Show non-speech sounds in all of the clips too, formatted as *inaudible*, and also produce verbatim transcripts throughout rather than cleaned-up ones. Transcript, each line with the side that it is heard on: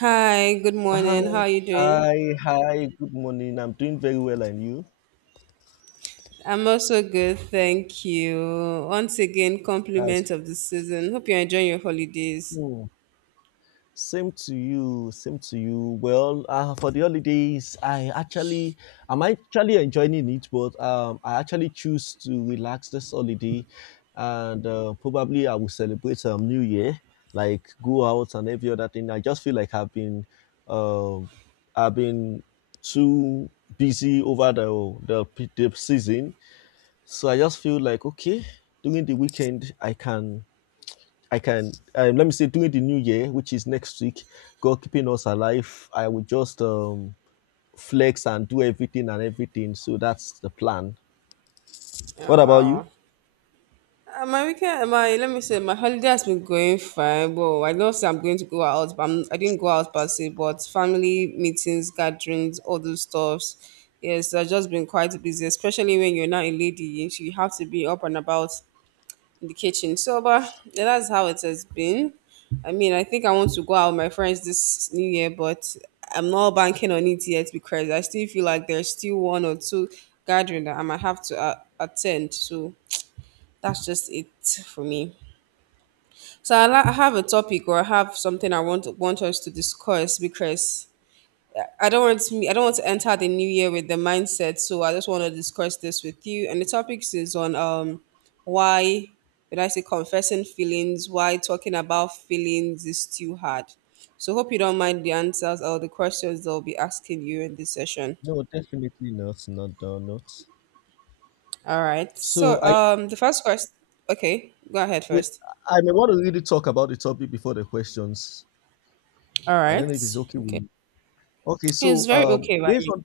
right: Hi, good morning. How
left: Hi,
right: are you doing?
left: hi, hi. Good morning. I'm doing very well, and you?
right: I'm also good, thank you. Once again, compliment
left: That's
right: of the season. Hope you're enjoying your holidays.
left: cool. same to you. Same to you. Well, uh, for the holidays, I actually, I'm actually enjoying it, but um, I actually choose to relax this holiday, and uh, probably I will celebrate um New Year, like go out and every other thing. I just feel like I've been, um, I've been too busy over the the, the season. So I just feel like okay, during the weekend I can I can um, let me say during the new year, which is next week, God keeping us alive, I will just um flex and do everything and everything. So that's the plan. What
right: Oh
left: about you?
right: wow. Uh, my weekend, uh, my let me say, my holiday has been going fine. Well, I don't say I'm going to go out, but I'm, I didn't go out per se. But family meetings, gatherings, all those stuffs. Yes, I've just been quite busy, especially when you're not a lady. You have to be up and about in the kitchen. So, but yeah, that's how it has been. I mean, I think I want to go out with my friends this new year, but I'm not banking on it yet because I still feel like there's still one or two gathering that I might have to uh, attend. So that's just it for me. So I, la- I have a topic, or I have something I want want us to discuss, because I don't want to, I don't want to enter the new year with the mindset. So I just want to discuss this with you. And the topics is on um why, when I say confessing feelings, why talking about feelings is too hard. So hope you don't mind the answers or the questions they'll be asking you in this session.
left: No, definitely not. Not done. Not.
right: All right.
left: So
right: So
left: I
right: um the first question. Okay, go ahead
left: wait,
right: first.
left: I may want to really talk about the topic before the questions.
right: All
left: I don't
right: right.
left: know if it's okay with
right: Okay.
left: you. Okay,
right: It's
left: so
right: very
left: um
right: okay by
left: based
right: me.
left: on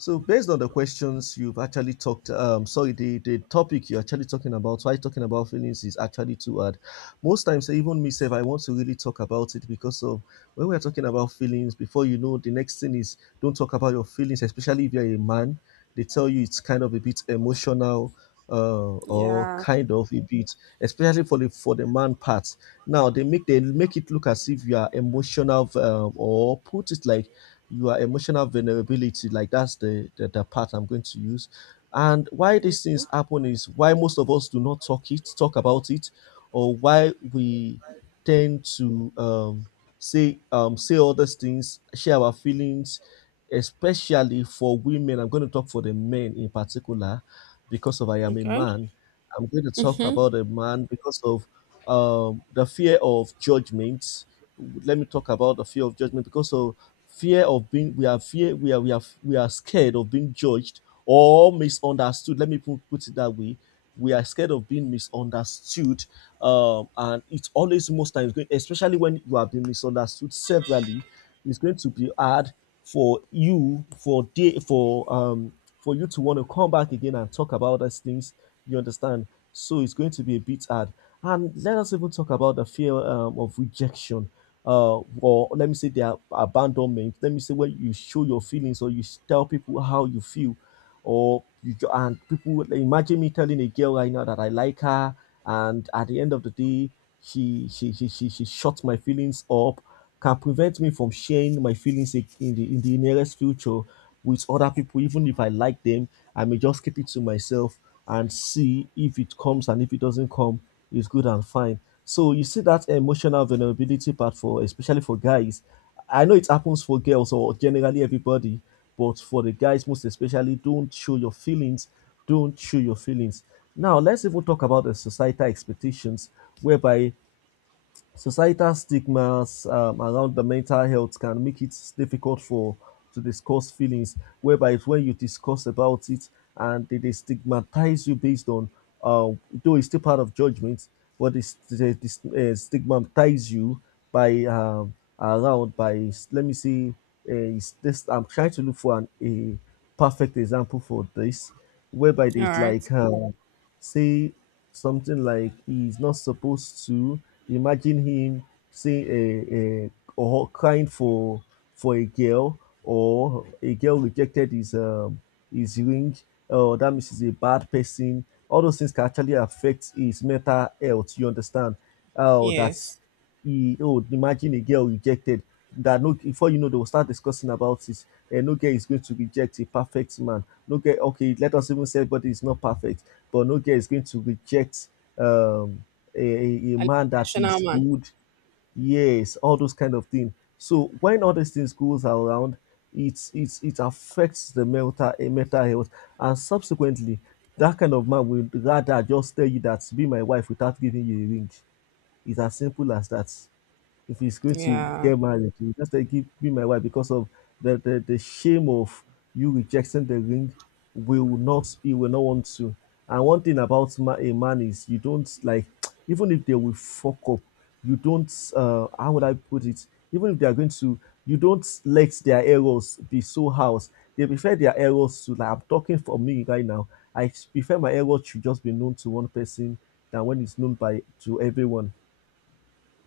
left: So based on the questions you've actually talked, um, sorry, the, the topic you're actually talking about, why talking about feelings is actually too hard. Most times, even myself, I want to really talk about it because of when we're talking about feelings, before you know, the next thing is don't talk about your feelings, especially if you're a man. They tell you it's kind of a bit emotional uh, or
right: Yeah.
left: kind of a bit, especially for the for the man part. Now they make they make it look as if you are emotional um, or put it like your emotional vulnerability, like that's the, the the part I'm going to use. And why these
right: Okay.
left: things happen is why most of us do not talk it talk about it, or why we tend to um, say um, say all these things, share our feelings. Especially for women, I'm going to talk for the men in particular because of I am a
right: Okay.
left: man. I'm going to talk
right: Mhm.
left: about a man because of um, the fear of judgment. Let me talk about the fear of judgment because of fear of being we are fear we are we are we are scared of being judged or misunderstood. Let me put, put it that way, we are scared of being misunderstood. Um, and it's always, most times going, especially when you have been misunderstood severally, it's going to be hard for you for day for um for you to want to come back again and talk about those things, you understand? So it's going to be a bit hard. And let us even talk about the fear um, of rejection, uh, or let me say their abandonment. Let me say when you show your feelings or you s- tell people how you feel, or you, and people would like, imagine me telling a girl right now that I like her, and at the end of the day, she she she she, she shuts my feelings up, can prevent me from sharing my feelings in in the in the nearest future with other people. Even if I like them, I may just keep it to myself and see if it comes, and if it doesn't come, it's good and fine. So you see that emotional vulnerability part, for especially for guys. I know it happens for girls or generally everybody, but for the guys most especially, don't show your feelings. Don't show your feelings. Now, let's even talk about the societal expectations, whereby societal stigmas um, around the mental health can make it difficult for to discuss feelings, whereby it's when you discuss about it and they, they stigmatize you based on, uh, though it's still part of judgment, but they, st- they, they st- eh, stigmatize you by um, around by let me see, uh, is this I'm trying to look for an, a perfect example for this, whereby
right: All
left: they
right: right.
left: like. Um, say something like he's not supposed to. Imagine him say a, a or crying for for a girl, or a girl rejected his um his ring. Oh, that means he's a bad person. All those things can actually affect his mental health. You understand? Oh, that's
right: Yes.
left: he. Oh, imagine a girl rejected. That no, before you know, they will start discussing about it. And no girl is going to reject a perfect man. No girl, okay, let us even say, but is not perfect, but no girl is going to reject um, a, a
right: An
left: man that
right: international
left: is
right: man.
left: good. Yes, all those kind of things. So when all these things goes around, it it it affects the mental eh, mental health, and subsequently, that kind of man will rather just tell you that be my wife without giving you a ring. It's as simple as that. If it's going to
right: Yeah,
left: get married, you just say, give me my wife, because of the, the, the shame of you rejecting the ring will, not he will not want to. And one thing about ma- a man is you don't like *tsk* even if they will fuck up, you don't, uh how would I put it? Even if they are going to, you don't let their errors be so house. They prefer their errors to, like, I'm talking for me right now. I prefer my errors should just be known to one person than when it's known by to everyone.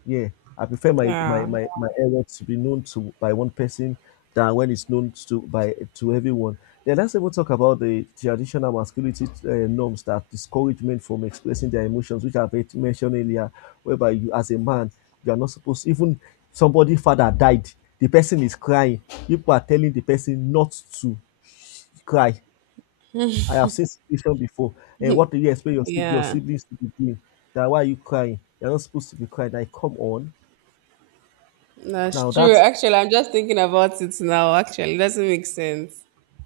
left: Yeah, I prefer my my
right: yeah,
left: my my error to be known to by one person than when it's known to by to everyone. Then let's even talk about the traditional masculinity uh, norms that discourage men from expressing their emotions, which I've already mentioned earlier, whereby you as a man you are not supposed, even somebody father died, the person is crying, people are telling the person not to cry. I have seen situation before. And what do you expect your sib- your
right: yeah.
left: siblings to be doing? That why are you crying? You're not supposed to be crying. Like, come on.
right: That's
left: Now that,
right: true. Actually, I'm just thinking about it now. Actually, it doesn't make sense.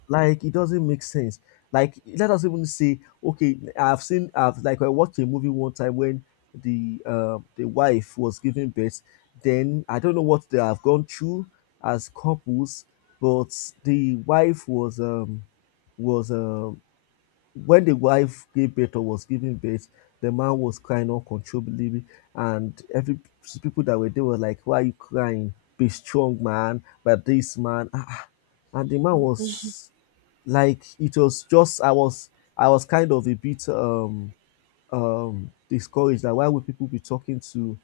left: like, it doesn't make sense. Like, let us even say, okay, i've seen i've like I watched a movie one time when the uh, the wife was giving birth. Then I don't know what they have gone through as couples, but the wife was um was um when the wife gave birth or was giving birth, the man was crying uncontrollably, and every people that were there were like, "Why are you crying? Be strong, man! But this man, ah, ah." And the man was, like, it was just I was I was kind of a bit um um discouraged that why would people be talking to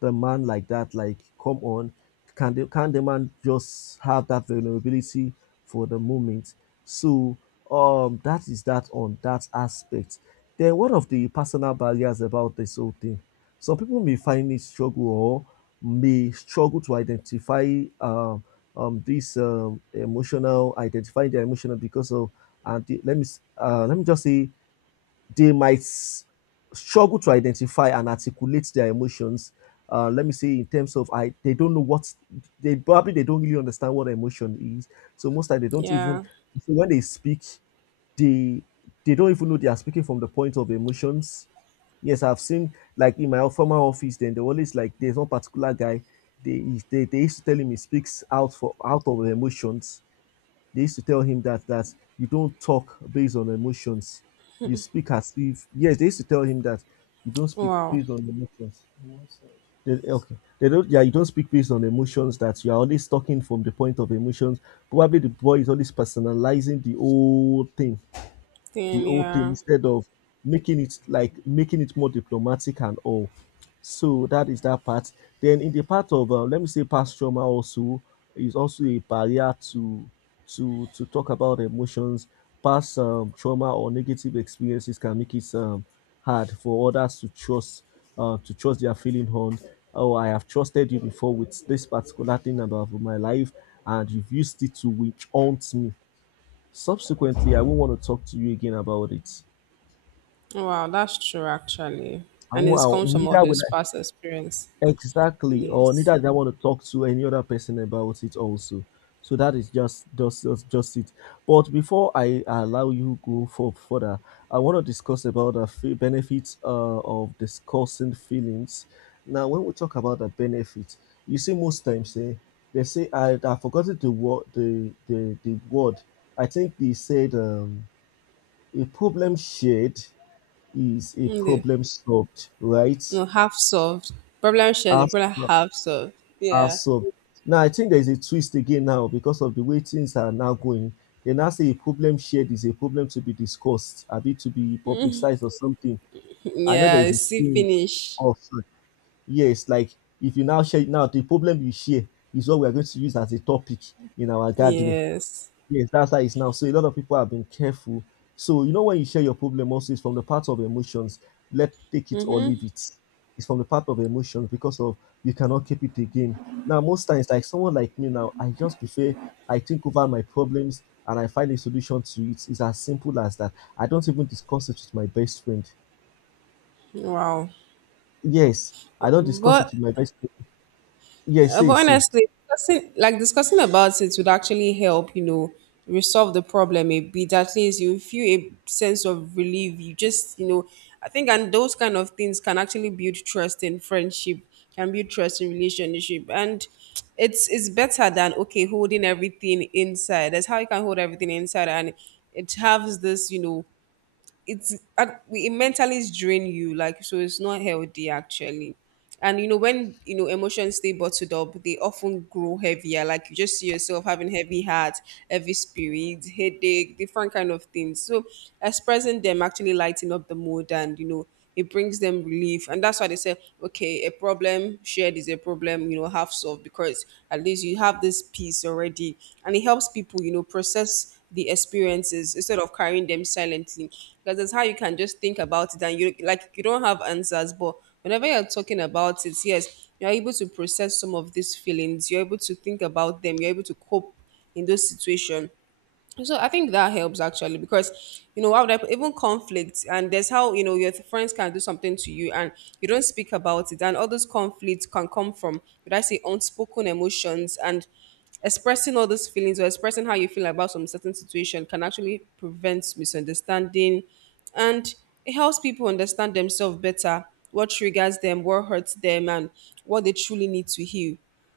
left: the man like that. Like, come on, can the can the man just have that vulnerability for the moment? So um that is that on that aspect. Then one of the personal barriers about this whole thing, some people may find it struggle or may struggle to identify um, um this um, emotional identifying their emotional because of and the, let me s- uh, let me just say they might struggle to identify and articulate their emotions. Uh, let me say in terms of I, they don't know what they probably they don't really understand what emotion is. So most time they don't even,
right: Yeah.
left: so when they speak, they they don't even know they are speaking from the point of emotions. Yes, I've seen, like, in my former office, then they always like, there's one particular guy. They they they used to tell him he speaks out for out of emotions. They used to tell him that that you don't talk based on emotions. You speak as if, yes, they used to tell him that you don't speak
right: Wow.
left: based on emotions. They, okay. They don't, yeah, you don't speak based on emotions, that you are always talking from the point of emotions. Probably the boy is always personalizing the whole thing the
right: Then
left: whole thing
right: yeah.
left: instead of making it like, making it more diplomatic and all. So that is that part. Then in the part of uh, let me say past trauma also is also a barrier to to to talk about emotions. Past um, trauma or negative experiences can make it um, hard for others to trust, uh, to trust their feeling on. Oh, I have trusted you before with this particular thing about my life, and you've used it to witch haunt me. Subsequently, I won't want to talk to you again about it.
right: Wow, that's true. Actually,
left: I
right: and it
left: won't, I,
right: comes from all
left: neither will
right: this
left: I,
right: past experience.
left: exactly, or
right: Yes.
left: neither do I want to talk to any other person about it. Also, so that is just just just, just it. But before I allow you go for further, I want to discuss about the fe- benefits uh, of discussing feelings. Now, when we talk about the benefit, you see, most times eh, they say, I I forgotten the word, the the the word. I think they said um, a problem shared is a
right: Mm, the-
left: problem solved, right?
right: No, half solved. Problem shared. The
left: As
right: problem half solved.
left: as
right: Yeah.
left: solved. Now I think there is a twist again now because of the way things are now going. They now say a problem shared is a problem to be discussed, a bit to be publicized or something.
right: *laughs*
left: I know there
right: Yeah.
left: is a
right: See
left: saying
right: finish.
left: of yes, like if you now share now, the problem you share is what we are going to use as a topic in our gathering.
right: Yes.
left: Yes, that's how it's now. So a lot of people have been careful. So you know, when you share your problem also, it's from the part of emotions. Let take it or leave it. It's from the part of emotions because of you cannot keep it again. Now most times, like someone like me now, I just prefer I think over my problems and I find a solution to it. It's as simple as that. I don't even discuss it with my best friend.
right: Wow.
left: Yes, I don't discuss it
right: But
left: with my best friend. Yes,
right: Uh, but
left: say say.
right: honestly, discussing, like discussing about it would actually help, you know, resolve the problem a bit. At least you feel a sense of relief. You just, you know, I think, and those kind of things can actually build trust in friendship, can build trust in relationship, and it's it's better than okay holding everything inside. That's how you can hold everything inside, and it has this, you know, it's ac- it mentally drain you, like, so it's not healthy actually. And you know when you know emotions stay bottled up, they often grow heavier, like you just see yourself having heavy heart, heavy spirit, headache, different kind of things. So expressing them actually lighten up the mood, and you know it brings them relief. And that's why they say, okay, a problem shared is a problem you know half solved, because at least you have this piece already, and it helps people you know process the experiences instead of carrying them silently, because that's how you can just think about it and you like you don't have answers. But whenever you're talking about it, yes, you're able to process some of these feelings, you're able to think about them, you're able to cope in those situations. So I think that helps actually, because you know how would I put- even conflict, and there's how you know your friends can do something to you and you don't speak about it, and all those conflicts can come from, would I say, unspoken emotions. And expressing all those feelings, or expressing how you feel about some certain situation, can actually prevent misunderstanding, and it helps people understand themselves better, what triggers them, what hurts them, and what they truly need to heal.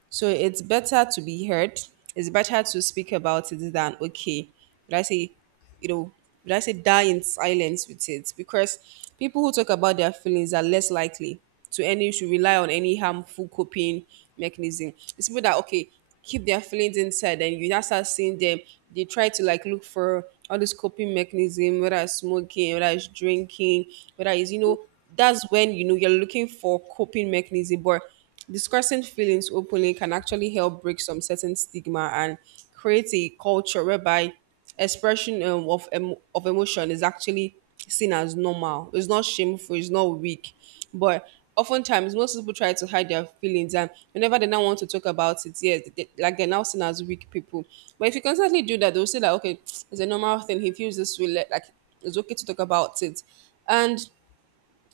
right: So it's better to be heard. It's better to speak about it than, okay, but I say, you know, but I say die in silence with it, because people who talk about their feelings are less likely to any to rely on any harmful coping mechanism. It's people that okay keep their feelings inside, and you now start seeing them. They try to, like, look for all this coping mechanism, whether it's smoking, whether it's drinking, whether it's you know, that's when you know you're looking for coping mechanism. But discussing feelings openly can actually help break some certain stigma and create a culture whereby expression um, of, em- of emotion is actually seen as normal. It's not shameful, it's not weak. But oftentimes, most people try to hide their feelings, and whenever they now want to talk about it, yes, they, like they're now seen as weak people. But if you constantly do that, they'll say, like, okay, it's a normal thing, he feels this way, Let- like, it's okay to talk about it. And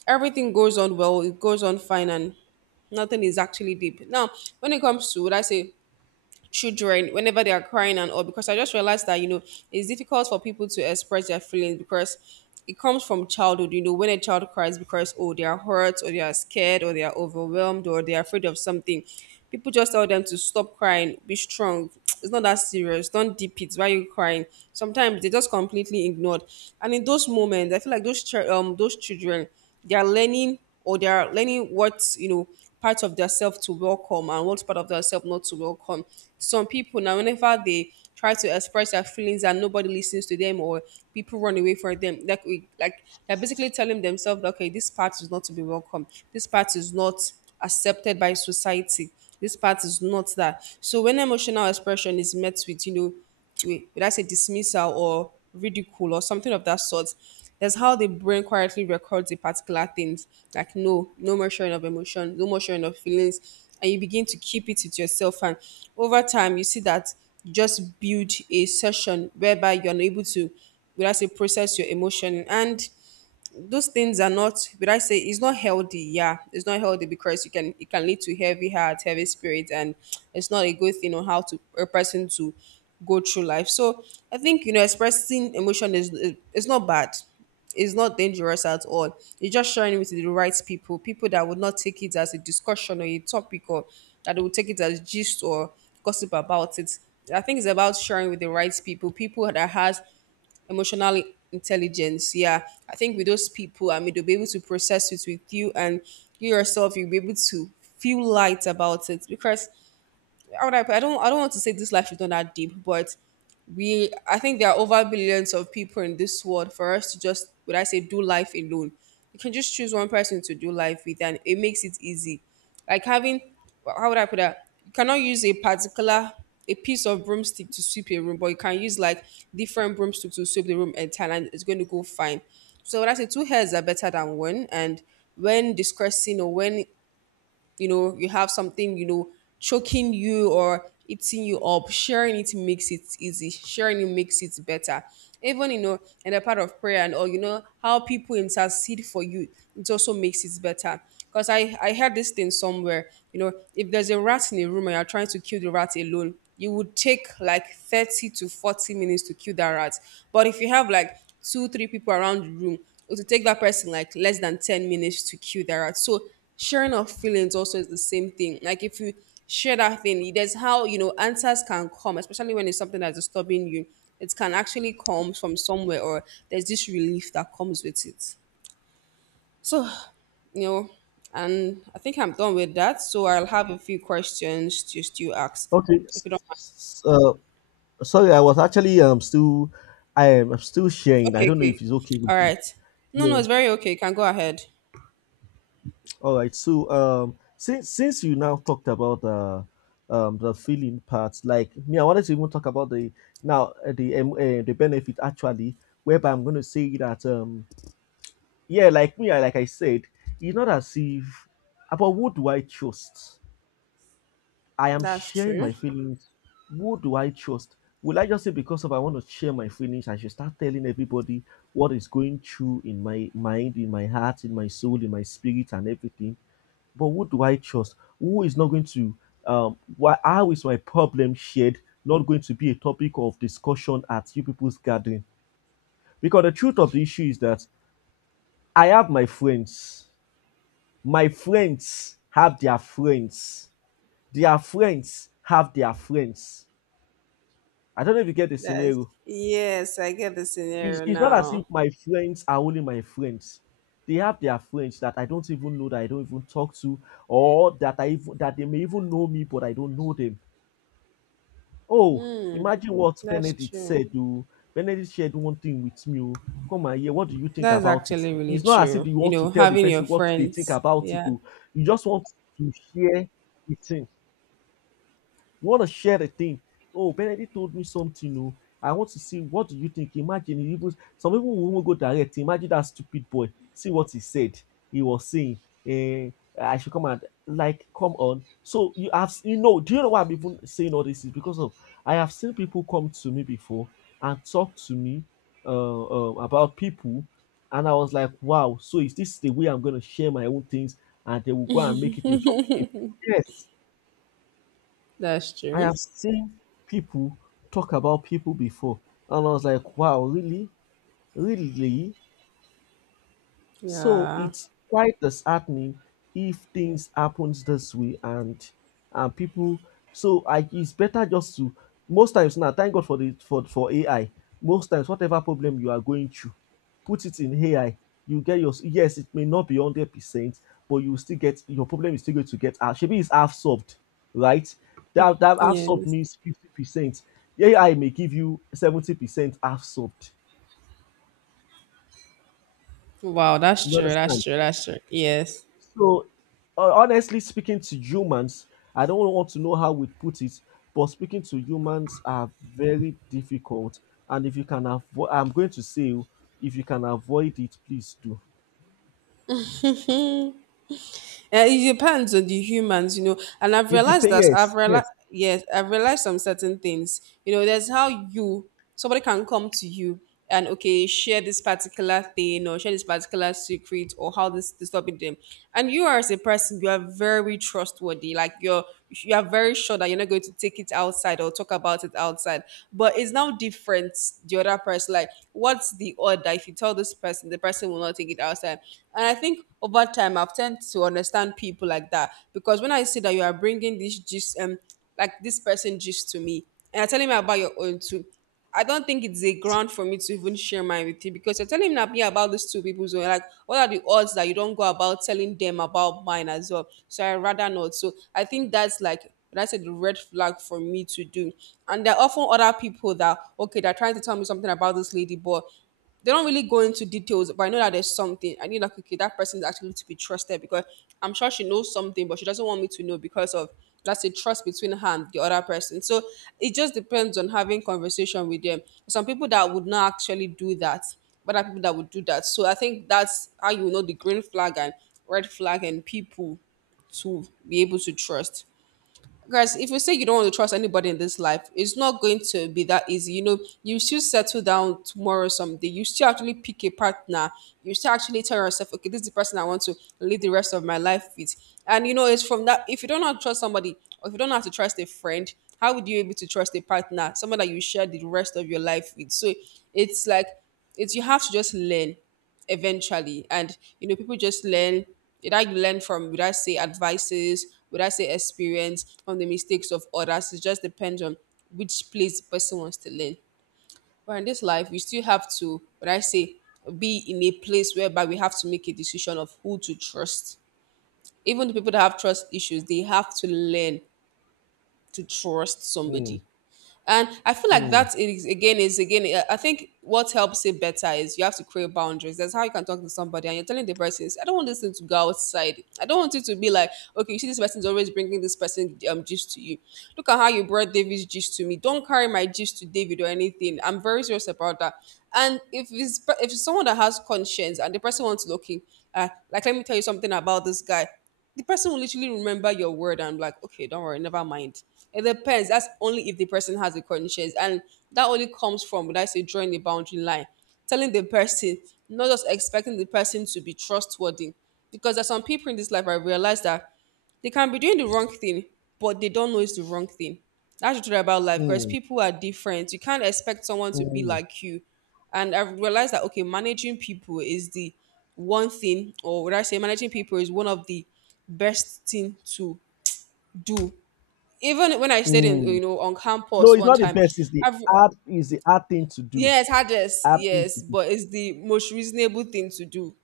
right: everything goes on well, it goes on fine, and nothing is actually deep. Now, when it comes to, would I say, children, whenever they are crying and all, because I just realized that you know it's difficult for people to express their feelings, because it comes from childhood. You know, when a child cries because, oh, they are hurt, or they are scared, or they are overwhelmed, or they are afraid of something, people just tell them to stop crying, be strong. *tsk* It's not that serious. Don't deep it. Why are you crying? Sometimes they just completely ignored. And in those moments, I feel like those chil- um those children, they are learning or they are learning what you know part of their self to welcome and what part of their self not to welcome. Some people now, whenever they try to express their feelings and nobody listens to them, or people run away from them, like we like they're basically telling themselves that, okay, this part is not to be welcome. This part is not accepted by society. This part is not that. So when emotional expression is met with, you know, wait, did I say, dismissal or ridicule or something of that sort. That's how the brain quietly records the particular things. Like, no, no more sharing of emotion, no more sharing of feelings. And you begin to keep it with yourself. And over time you see that you just build a session whereby you're unable to, without say, process your emotion. And those things are, not but I say, it's not healthy. Yeah, it's not healthy, because you can it can lead to heavy heart, heavy spirit, and it's not a good thing on how to a person to go through life. So i think you know expressing emotion, is it's not bad, it's not dangerous at all. You're just sharing it with the right people, people that would not take it as a discussion or a topic, or that they would take it as gist or gossip about it. I think it's about sharing with the right people, people that has emotional intelligence. Yeah, I think with those people, I mean, they'll be able to process it with you, and you yourself, you'll be able to feel light about it. Because how would I put- I don't I don't want to say this life is not that deep, but we I think there are over billions of people in this world for us to just, would I say, do life alone. You can just choose one person to do life with and it makes it easy. Like, having, how would I put that? You cannot use a particular a piece of broomstick to sweep a room, but you can use, like, different broomsticks to sweep the room entire and it's going to go fine. So, when I say two heads are better than one, and when discussing, or when you know you have something you know choking you or eating you up, sharing it makes it easy, sharing it makes it better. Even you know in the part of prayer and all, you know how people intercede for you, it also makes it better, because i i heard this thing somewhere. You know if there's a rat in a room and you're trying to kill the rat alone, you would take like thirty to forty minutes to kill that rat. But if you have like two three people around the room, it will take that person like less than ten minutes to kill that rat. So sharing of feelings also is the same thing. Like, if you share that thing, there's how you know answers can come, especially when it's something that's disturbing you. It can actually come from somewhere, or there's this relief that comes with it. So, you know, and I think I'm done with that. So I'll have a few questions to still ask,
left: Okay.
right: if
left: s-
right: you don't mind.
left: s- Uh, Sorry, I was actually um still I am I'm still sharing. I
right: Okay,
left: don't know
right: okay,
left: if it's okay with
right: all
left: you.
right: right. No, no,
left: Yeah.
right: it's very okay. You can go ahead.
left: All right. So um since since you now talked about the um the feeling part, like me, I wanted to even talk about the now uh, the um, uh, the benefit actually, whereby I'm going to say that um yeah, like me, I like I said, it's not as if about who do I trust I am
right: That's
left: sharing
right: true.
left: my feelings. Who do I trust? Will I just say because of I want to share my feelings, I should start telling everybody what is going through in my mind, in my heart, in my soul, in my spirit, and everything? But who do I trust? Who is not going to? Um, why? How is my problem shared? Not going to be a topic of discussion at you people's gathering. Because the truth of the issue is that I have my friends. My friends have their friends. Their friends have their friends. I don't know if you get the
right: That's
left: scenario.
right: Yes, I get the
left: It's,
right: scenario
left: it's not as
right: now.
left: if my friends are only my friends. They have their friends that I don't even know, that I don't even talk to, or that I even, that they may even know me, but I don't know them. Oh, imagine what
right: That's
left: Benedict
right: true.
left: said. Oh, Benedict shared one thing with me. Oh, come and hear. What do you think
right: That's
left: about it?
right: actually really
left: It's not as if
right: true.
left: you
right: You
left: want to
right: know,
left: tell the
right: having your
left: person what they think
right: friends.
left: about it.
right: Yeah,
left: Oh, you just want to share it. You want to share a thing. Oh, Benedict told me something. Oh, I want to see what do you think. Imagine he even some people will go direct. Imagine that stupid boy. See what he said. He was saying, eh, I should come and like come on. So you have, you know, do you know why I'm even saying all this is because of I have seen people come to me before and talk to me uh, uh, about people, and I was like, wow. So is this the way I'm going to share my own things, and they will go and make it a topic? Yes.
right: that's
left: I
right: true.
left: have seen people talk about people before, and I was like, wow, really? Really? So
right: Yeah.
left: it's quite disheartening if things happens this way and and people, so I it's better just to most times now thank God for the for for A I. Most times whatever problem you are going through, put it in A I. You get your yes, it may not be hundred percent, but you still get your problem is still going to get half. Maybe it's half solved, right? That that half solved
right: Yes.
left: means fifty percent. A I may give you seventy percent half solved.
right: Wow, that's
left: You
right: true. That's
left: understand?
right: true. That's true. Yes.
left: So, ho honestly speaking to humans, I don't really want to know how we put it, but speaking to humans are very difficult. And if you can avoid, I'm going to say, oh, if you can avoid it, please do.
right: And it depends on the humans, you know. And I've
left: It
right: realized
left: depends.
right: that I've
left: Yes,
right: realized,
left: yes.
right: yes, I've realized some certain things. You know, there's how you, somebody can come to you and, okay, share this particular thing or share this particular secret or how this disturbing them. And you are as a person, you are very trustworthy. Like you're, you are very sure that you're not going to take it outside or talk about it outside. But it's now different. The other person, like, what's the order? If you tell this person, the person will not take it outside. And I think over time, I've tend to understand people like that, because when I see that you are bringing this gist, um, like this person gist to me, and I tell him about your own too, I don't think it's a ground for me to even share mine with you, because you're telling me me about these two people. So like, what are the odds that you don't go about telling them about mine as well? So I rather not. So I think that's like that's a red flag for me to do. And there are often other people that, okay, they're trying to tell me something about this lady, but they don't really go into details, but I know that there's something. I need, like, okay, that person is actually to be trusted, because I'm sure she knows something, but she doesn't want me to know because of that's a trust between her and the other person. So it just depends on having conversation with them. Some people that would not actually do that, but there are people that would do that. So I think that's how you know the green flag and red flag and people to be able to trust. Guys, if you say you don't want to trust anybody in this life, it's not going to be that easy. You know, you still settle down tomorrow someday. You still actually pick a partner. You still actually tell yourself, okay, this is the person I want to live the rest of my life with. And you know, it's from that. If you don't know how to trust somebody, or if you don't know how to trust a friend, how would you be able to trust a partner, someone that you share the rest of your life with? So it's like it's you have to just learn eventually. And you know, people just learn. Did I learn from? Would I say advices? Would I say experience from the mistakes of others? It just depends on which place the person wants to learn. But in this life, we still have to, what I say, be in a place whereby we have to make a decision of who to trust. Even the people that have trust issues, they have to learn to trust
left: Mm,
right: somebody. And I feel like
left: mm,
right: that is again is again. uh, I think what helps it better is you have to create boundaries. That's how you can talk to somebody and you're telling the person, "I don't want this thing to go outside. I don't want it to be like, okay, you see, this person's always bringing this person um gist to you. Look at how you brought David's gist to me. Don't carry my gist to David or anything. I'm very serious about that." And if it's if it's someone that has conscience and the person wants to look, uh, like, let me tell you something about this guy, the person will literally remember your word and be like, okay, don't worry, never mind. It depends. That's only if the person has a conscience. And that only comes from, would I say, drawing the boundary line, telling the person, not just expecting the person to be trustworthy. Because there's some people in this life, I realize that they can be doing the wrong thing, but they don't know it's the wrong thing. That's the truth about life, because
left: mm,
right: people are different. You can't expect someone to be
left: mm,
right: like you. And I realized that, okay, managing people is the one thing, or would I say managing people is one of the best thing to do. Even when I stayed in you
left: mm.
right: know on
left: No,
right: campus
left: it's
right: one
left: not the
right: time,
left: best. It's the
right: I've
left: hard. It's the hard thing to do.
right: yes, hardest,
left: Hard thing to
right: yes,
left: do.
right: but it's the most reasonable thing to do.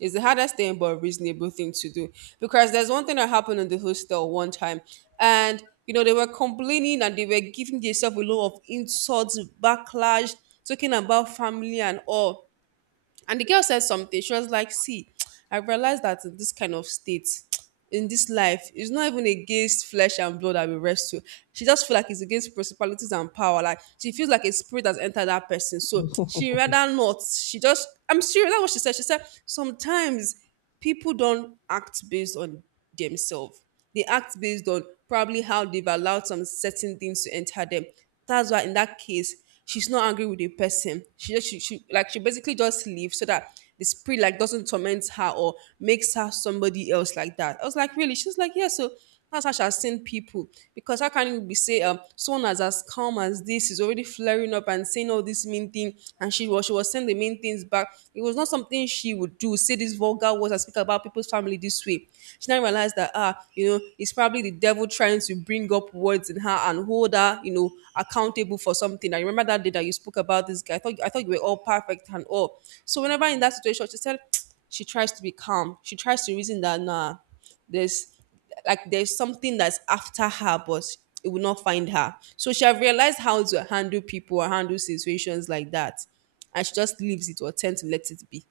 right: It's the hardest thing, but reasonable thing to do. Because there's one thing that happened in the hostel one time, and you know they were complaining and they were giving themselves a lot of insults, backlash, talking about family and all. And the girl said something. She was like, "See, I realized that in this kind of state, in this life, it's not even against flesh and blood that we wrestle." She just feel like it's against principalities and power. Like, she feels like a spirit has entered that person. So she rather not. She just I'm serious. That's what she said. She said sometimes people don't act based on themselves. They act based on probably how they've allowed some certain things to enter them. That's why, in that case, she's not angry with the person. She just she, she like she basically just leaves so that the spirit like doesn't torment her or makes her somebody else like that. I was like, really? She's like, yeah. So that's how she has seen people, because how can you be say um someone as as calm as this is already flaring up and saying all this mean thing, and she was she was saying the mean things back. It was not something she would do. Say these vulgar words and speak about people's family this way. She now realized that, ah you know it's it's probably the devil trying to bring up words in her and hold her, you know, accountable for something. I remember that day that you spoke about this guy. I thought I thought you were all perfect and all. So whenever in that situation, she said *tsk* she tries to be calm. She tries to reason that, nah, there's like there's something that's after her, but it will not find her. So she have realized how to handle people or handle situations like that, and she just leaves it or tend to let it be.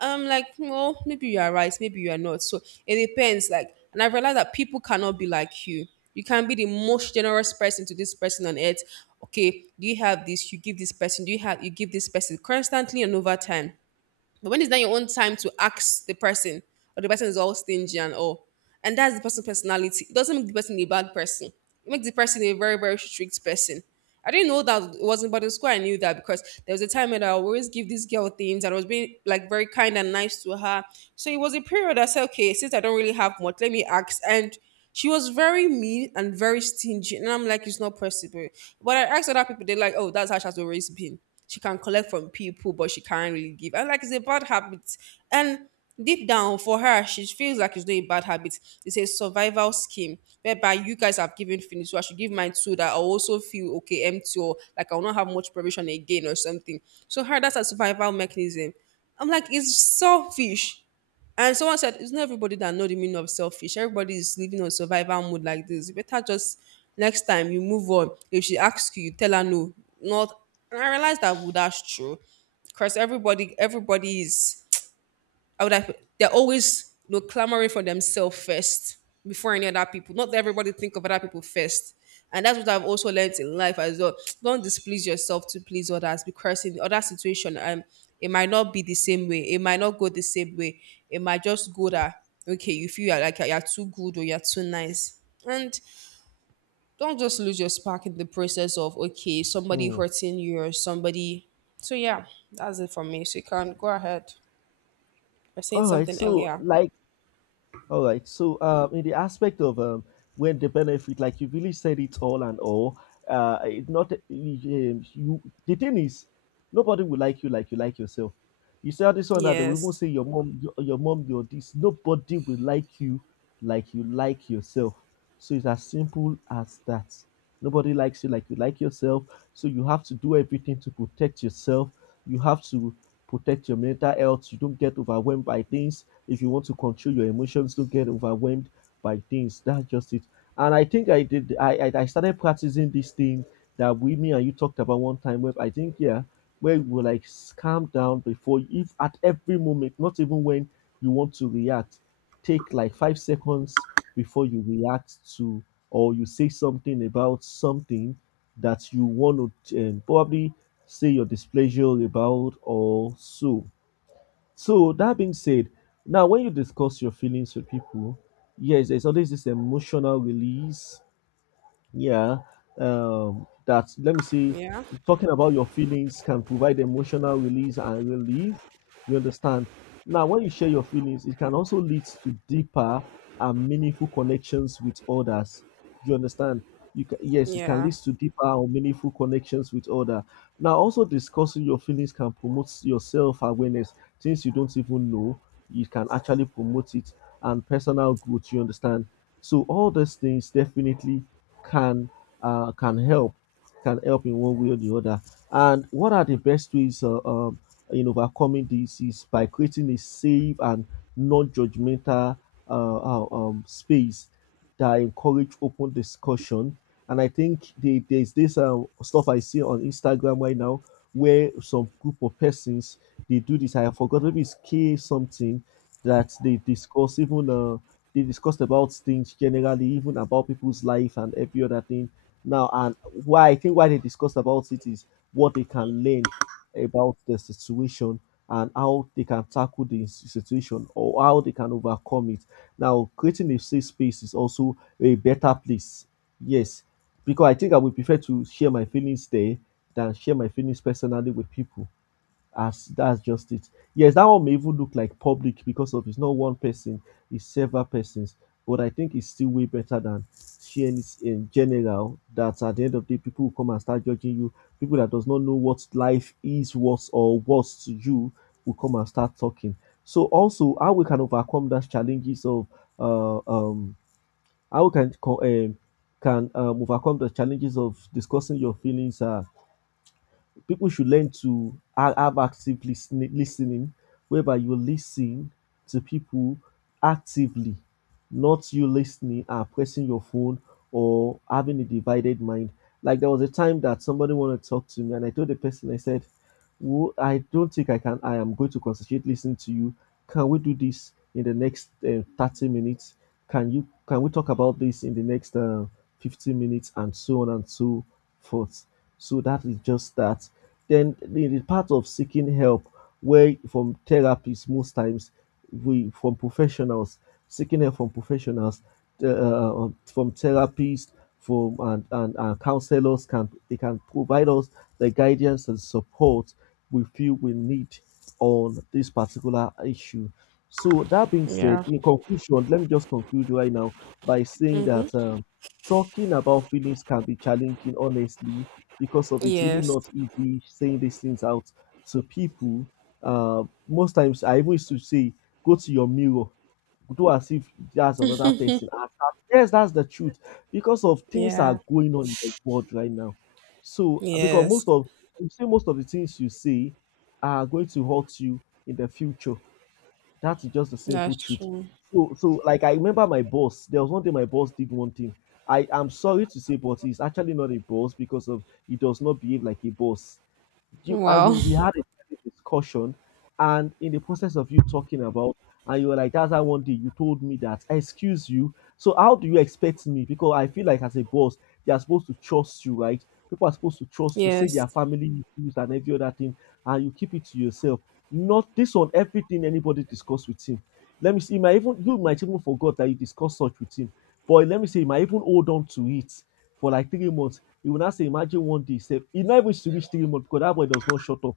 right: I'm like, well, maybe you are right, maybe you are not. So it depends. Like, and I realized that people cannot be like you. You can be the most generous person to this person on earth. Okay, do you have this? You give this person. Do you have? You give this person constantly and over time. But when it's not your own time to ask the person, or the person is all stingy and all, and that's the person's personality. It doesn't make the person a bad person. It makes the person a very, very strict person. I didn't know that it wasn't, but in school I knew that, because there was a time when I would always give this girl things and I was being like very kind and nice to her. So it was a period I said, okay, since I don't really have much, let me ask. And she was very mean and very stingy. And I'm like, it's not possible. But I asked other people, they're like, oh, that's how she's always been. She can collect from people, but she can't really give. And, like, it's a bad habit. And deep down for her, she feels like it's not a bad habit. It's a survival scheme whereby you guys have given finish. So I should give mine too, that I also feel okay, empty, or like I'll not have much provision again or something. So her, that's a survival mechanism. I'm like, it's selfish. And someone said, it's not everybody that know the meaning of selfish. Everybody is living on survival mode like this. You better just next time you move on. If she asks you, you tell her no. Not And I realized that, well, that's true. Because everybody everybody is I would have they're always, you know, clamoring for themselves first before any other people. Not that everybody think of other people first. And that's what I've also learned in life as well. *tsk* Don't displease yourself to please others, because in the other situation, um, it might not be the same way. It might not go the same way. It might just go that, okay, you feel you're like you're too good or you're too nice. And don't just lose your spark in the process of, okay, somebody
left: Mm.
right: hurting you or somebody. So yeah, that's it for me. So you can go ahead. I was saying
left: All right.
right: something
left: So,
right: earlier.
left: like. All right. So, um, in the aspect of um, when the benefit, like you really said it all and all, uh, it not um, you. The thing is, nobody will like you like you like yourself. You say all this one that they will even
right: Yes.
left: say your mom, your, your mom, your this. Nobody will like you like you like yourself. So it's as simple as that. Nobody likes you like you like yourself. So you have to do everything to protect yourself. You have to protect your mental health. You don't get overwhelmed by things. If you want to control your emotions, don't get overwhelmed by things. That's just it. And I think I did. I I, I started practicing this thing that we, me, and you talked about one time. Where I think yeah, where you will like s- calm down before if at every moment, not even when you want to react, take like five seconds before you react to or you say something about something that you want to um, probably say your displeasure about or so. So that being said, now when you discuss your feelings with people, yes, there's always this emotional release yeah, um, that let me see.
right: Yeah.
left: Talking about your feelings can provide emotional release and relief. You understand? Now, when you share your feelings, it can also lead to deeper and meaningful connections with others. You understand? You can, yes, it can
right: Yeah.
left: lead to deeper and meaningful connections with others. Now, also discussing your feelings can promote your self awareness, things you don't even know. You can actually promote it and personal growth. You understand? So all those things definitely can uh, can help can help in one way or the other. And what are the best ways uh, um, in overcoming this is by creating a safe and non-judgmental uh, uh, um, space that encourage open discussion. And I think the, there's this uh stuff I see on Instagram right now where some group of persons they do this. I forgot maybe it's K something that they discuss even uh, they discussed about things generally, even about people's life and every other thing. Now, and why I think why they discussed about it is what they can learn about the situation and how they can tackle the s- situation or how they can overcome it. Now, creating a safe space is also a better place. Yes, because I think I would prefer to share my feelings there than share my feelings personally with people. As that's just it. Yes, that one may even look like public because of it's not one person, it's several persons. But I think it's still way better than sharing it in general. That at the end of the day, people will come and start judging you. People that does not know what life is, what's or what's to you, will come and start talking. So also, how we can overcome those challenges of uh, um, how we can co- um, can um, overcome the challenges of discussing your feelings. Uh, people should learn to ha- have active listening, listening, whereby you listen to people actively, not you listening and pressing your phone or having a divided mind. Like there was a time that somebody wanted to talk to me, and I told the person, I said, well, I don't think I can. I am going to concentrate listening to you. Can we do this in the next uh, thirty minutes? Can you can we talk about this in the next uh, fifteen minutes and so on and so forth? So that is just that. Then the, the part of seeking help, where from therapists most times, we from professionals seeking help from professionals, uh, from therapists, from and, and, and counselors can they can provide us the guidance and support we feel we need on this particular issue. So that being said,
right: Yeah.
left: in conclusion, let me just conclude right now by saying that
right: Mm-hmm.
left: um, talking about feelings can be challenging, honestly, because of it's really
right: Yes.
left: not easy saying these things out to people. Uh, most times, I even used to say, go to your mirror, do as if that's another person.
right: *laughs*
left: As- as- Yes, that's the truth because of things
right: Yeah.
left: are going on in the world right now. So, uh, because
right: Yes.
left: most of you say most of the things you say are going to hurt you in the future. That's just the simple
right: That's
left: truth.
right: true.
left: So, so like I remember my boss. There was one day my boss did one thing. I am sorry to say, but he's actually not a boss because of he does not behave like a boss. You I
right: Wow.
left: we, we had
right: *laughs*
left: a private discussion and in the process of you talking about and you were like that's how one day you told me that excuse you, so how do you expect me, because I feel like as a boss they are supposed to trust you, right? People are supposed to trust you say
right: Yes.
left: their family issues and every other thing, and you keep it to yourself. Not this one. Everything anybody discuss with him, let me see, he might even you might even forgot that you discussed such with him, but let me say he might even hold on to it for like three months. You will now say, imagine one day, say, he not even to reach three months because that boy does not shut up.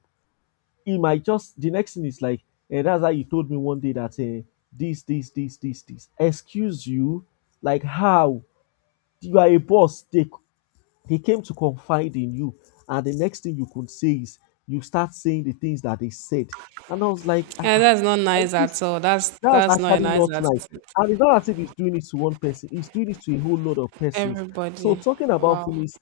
left: He might just, the next thing is like, and that's how you told me one day that uh, this, this, this, this, this. Excuse you? Like, how? You are a boss. They, they came to confide in you. And the next thing you could say is, you start saying the things that they said. And I was like, ah,
right: Yeah,
left: ah,
right: that's not
left: I,
right: nice at
left: this,
right: all. That's
left: that's
right: that's not a
left: actually
right: nice
left: not nice.
right: attitude.
left: And it's not as if he's doing it to one person, he's doing it to a whole lot of persons. So
right: Everybody.
left: talking about
right: Wow.
left: feminism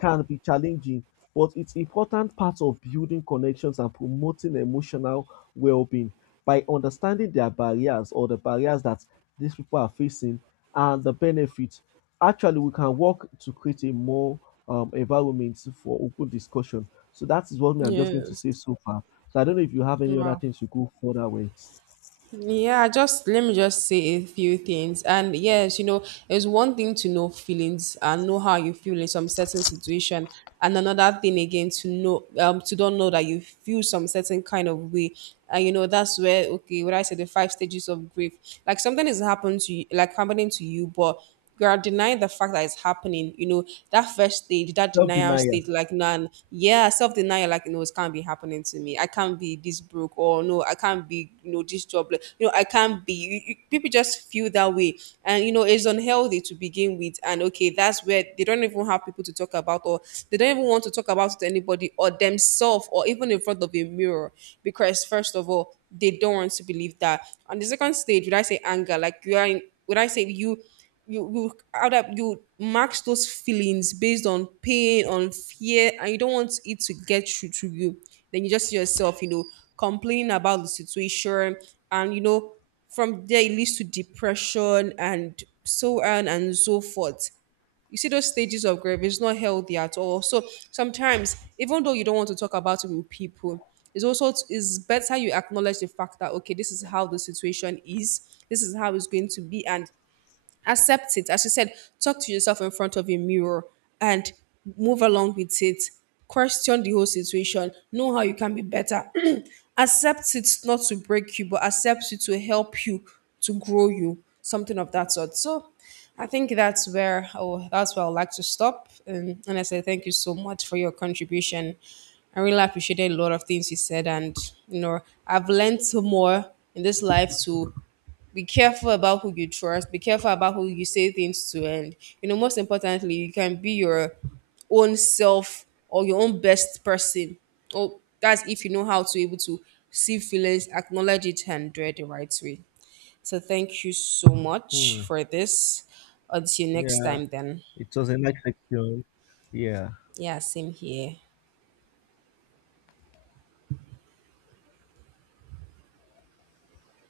left: can be challenging, but it's important part of building connections and promoting emotional well-being by understanding their barriers or the barriers that these people are facing and the benefits. Actually, we can work to create a more um, environment for open discussion. So that is what me I'm just going to
right: Yes.
left: say so far. So I don't know if you have any other
right: Wow.
left: things to go further with.
right: Yeah, just let me just say a few things. And yes, you know, it's one thing to know feelings and know how you feel in some certain situation, and another thing again to know um to don't know that you feel some certain kind of way. And you know, that's where, okay, what I said the five stages of grief. Like, something is happened to you, like, happening to you, but you are denying the fact that it's happening. You know, that first stage, that
left: Self
right: denial
left: denial.
right: stage, like, none, yeah, self denial, like, no, it can't be happening to me. I can't be this broke, or no, I can't be, you know, this jobless. You know, I can't be. You, you, people just feel that way. And, you know, it's unhealthy to begin with. And, okay, that's where they don't even have people to talk about, or they don't even want to talk about it to anybody, or themselves, or even in front of a mirror. Because, first of all, they don't want to believe that. On the second stage, would I say anger? Like, you are in, would I say you? you you out up you max those feelings based on pain, on fear, and you don't want it to get through to you. Then you just see yourself, you know complaining about the situation, and you know from there it leads to depression and so on and so forth. You see those stages of grief, it's not healthy at all. So sometimes, even though you don't want to talk about it with people, it's also it's better you acknowledge the fact that, okay, this is how the situation is, this is how it's going to be, and accept it. As you said, talk to yourself in front of a mirror and move along with it. Question the whole situation. Know how you can be better. *clears throat* Accept it not to break you, but accept it to help you, to grow you, something of that sort. So I think that's where oh that's where I'd like to stop. And and I say thank you so much for your contribution. I really appreciated a lot of things you said, and you know I've learned so more in this life, to be careful about who you trust, be careful about who you say things to, and you know most importantly you can be your own self or your own best person. oh that's if you know how to able to see feelings, acknowledge it, and do it the right way. So thank you so much
left: Hmm.
right: for this. Until next
left: Yeah,
right: time then.
left: it was a nice section. Yeah.
right: Yeah, same here.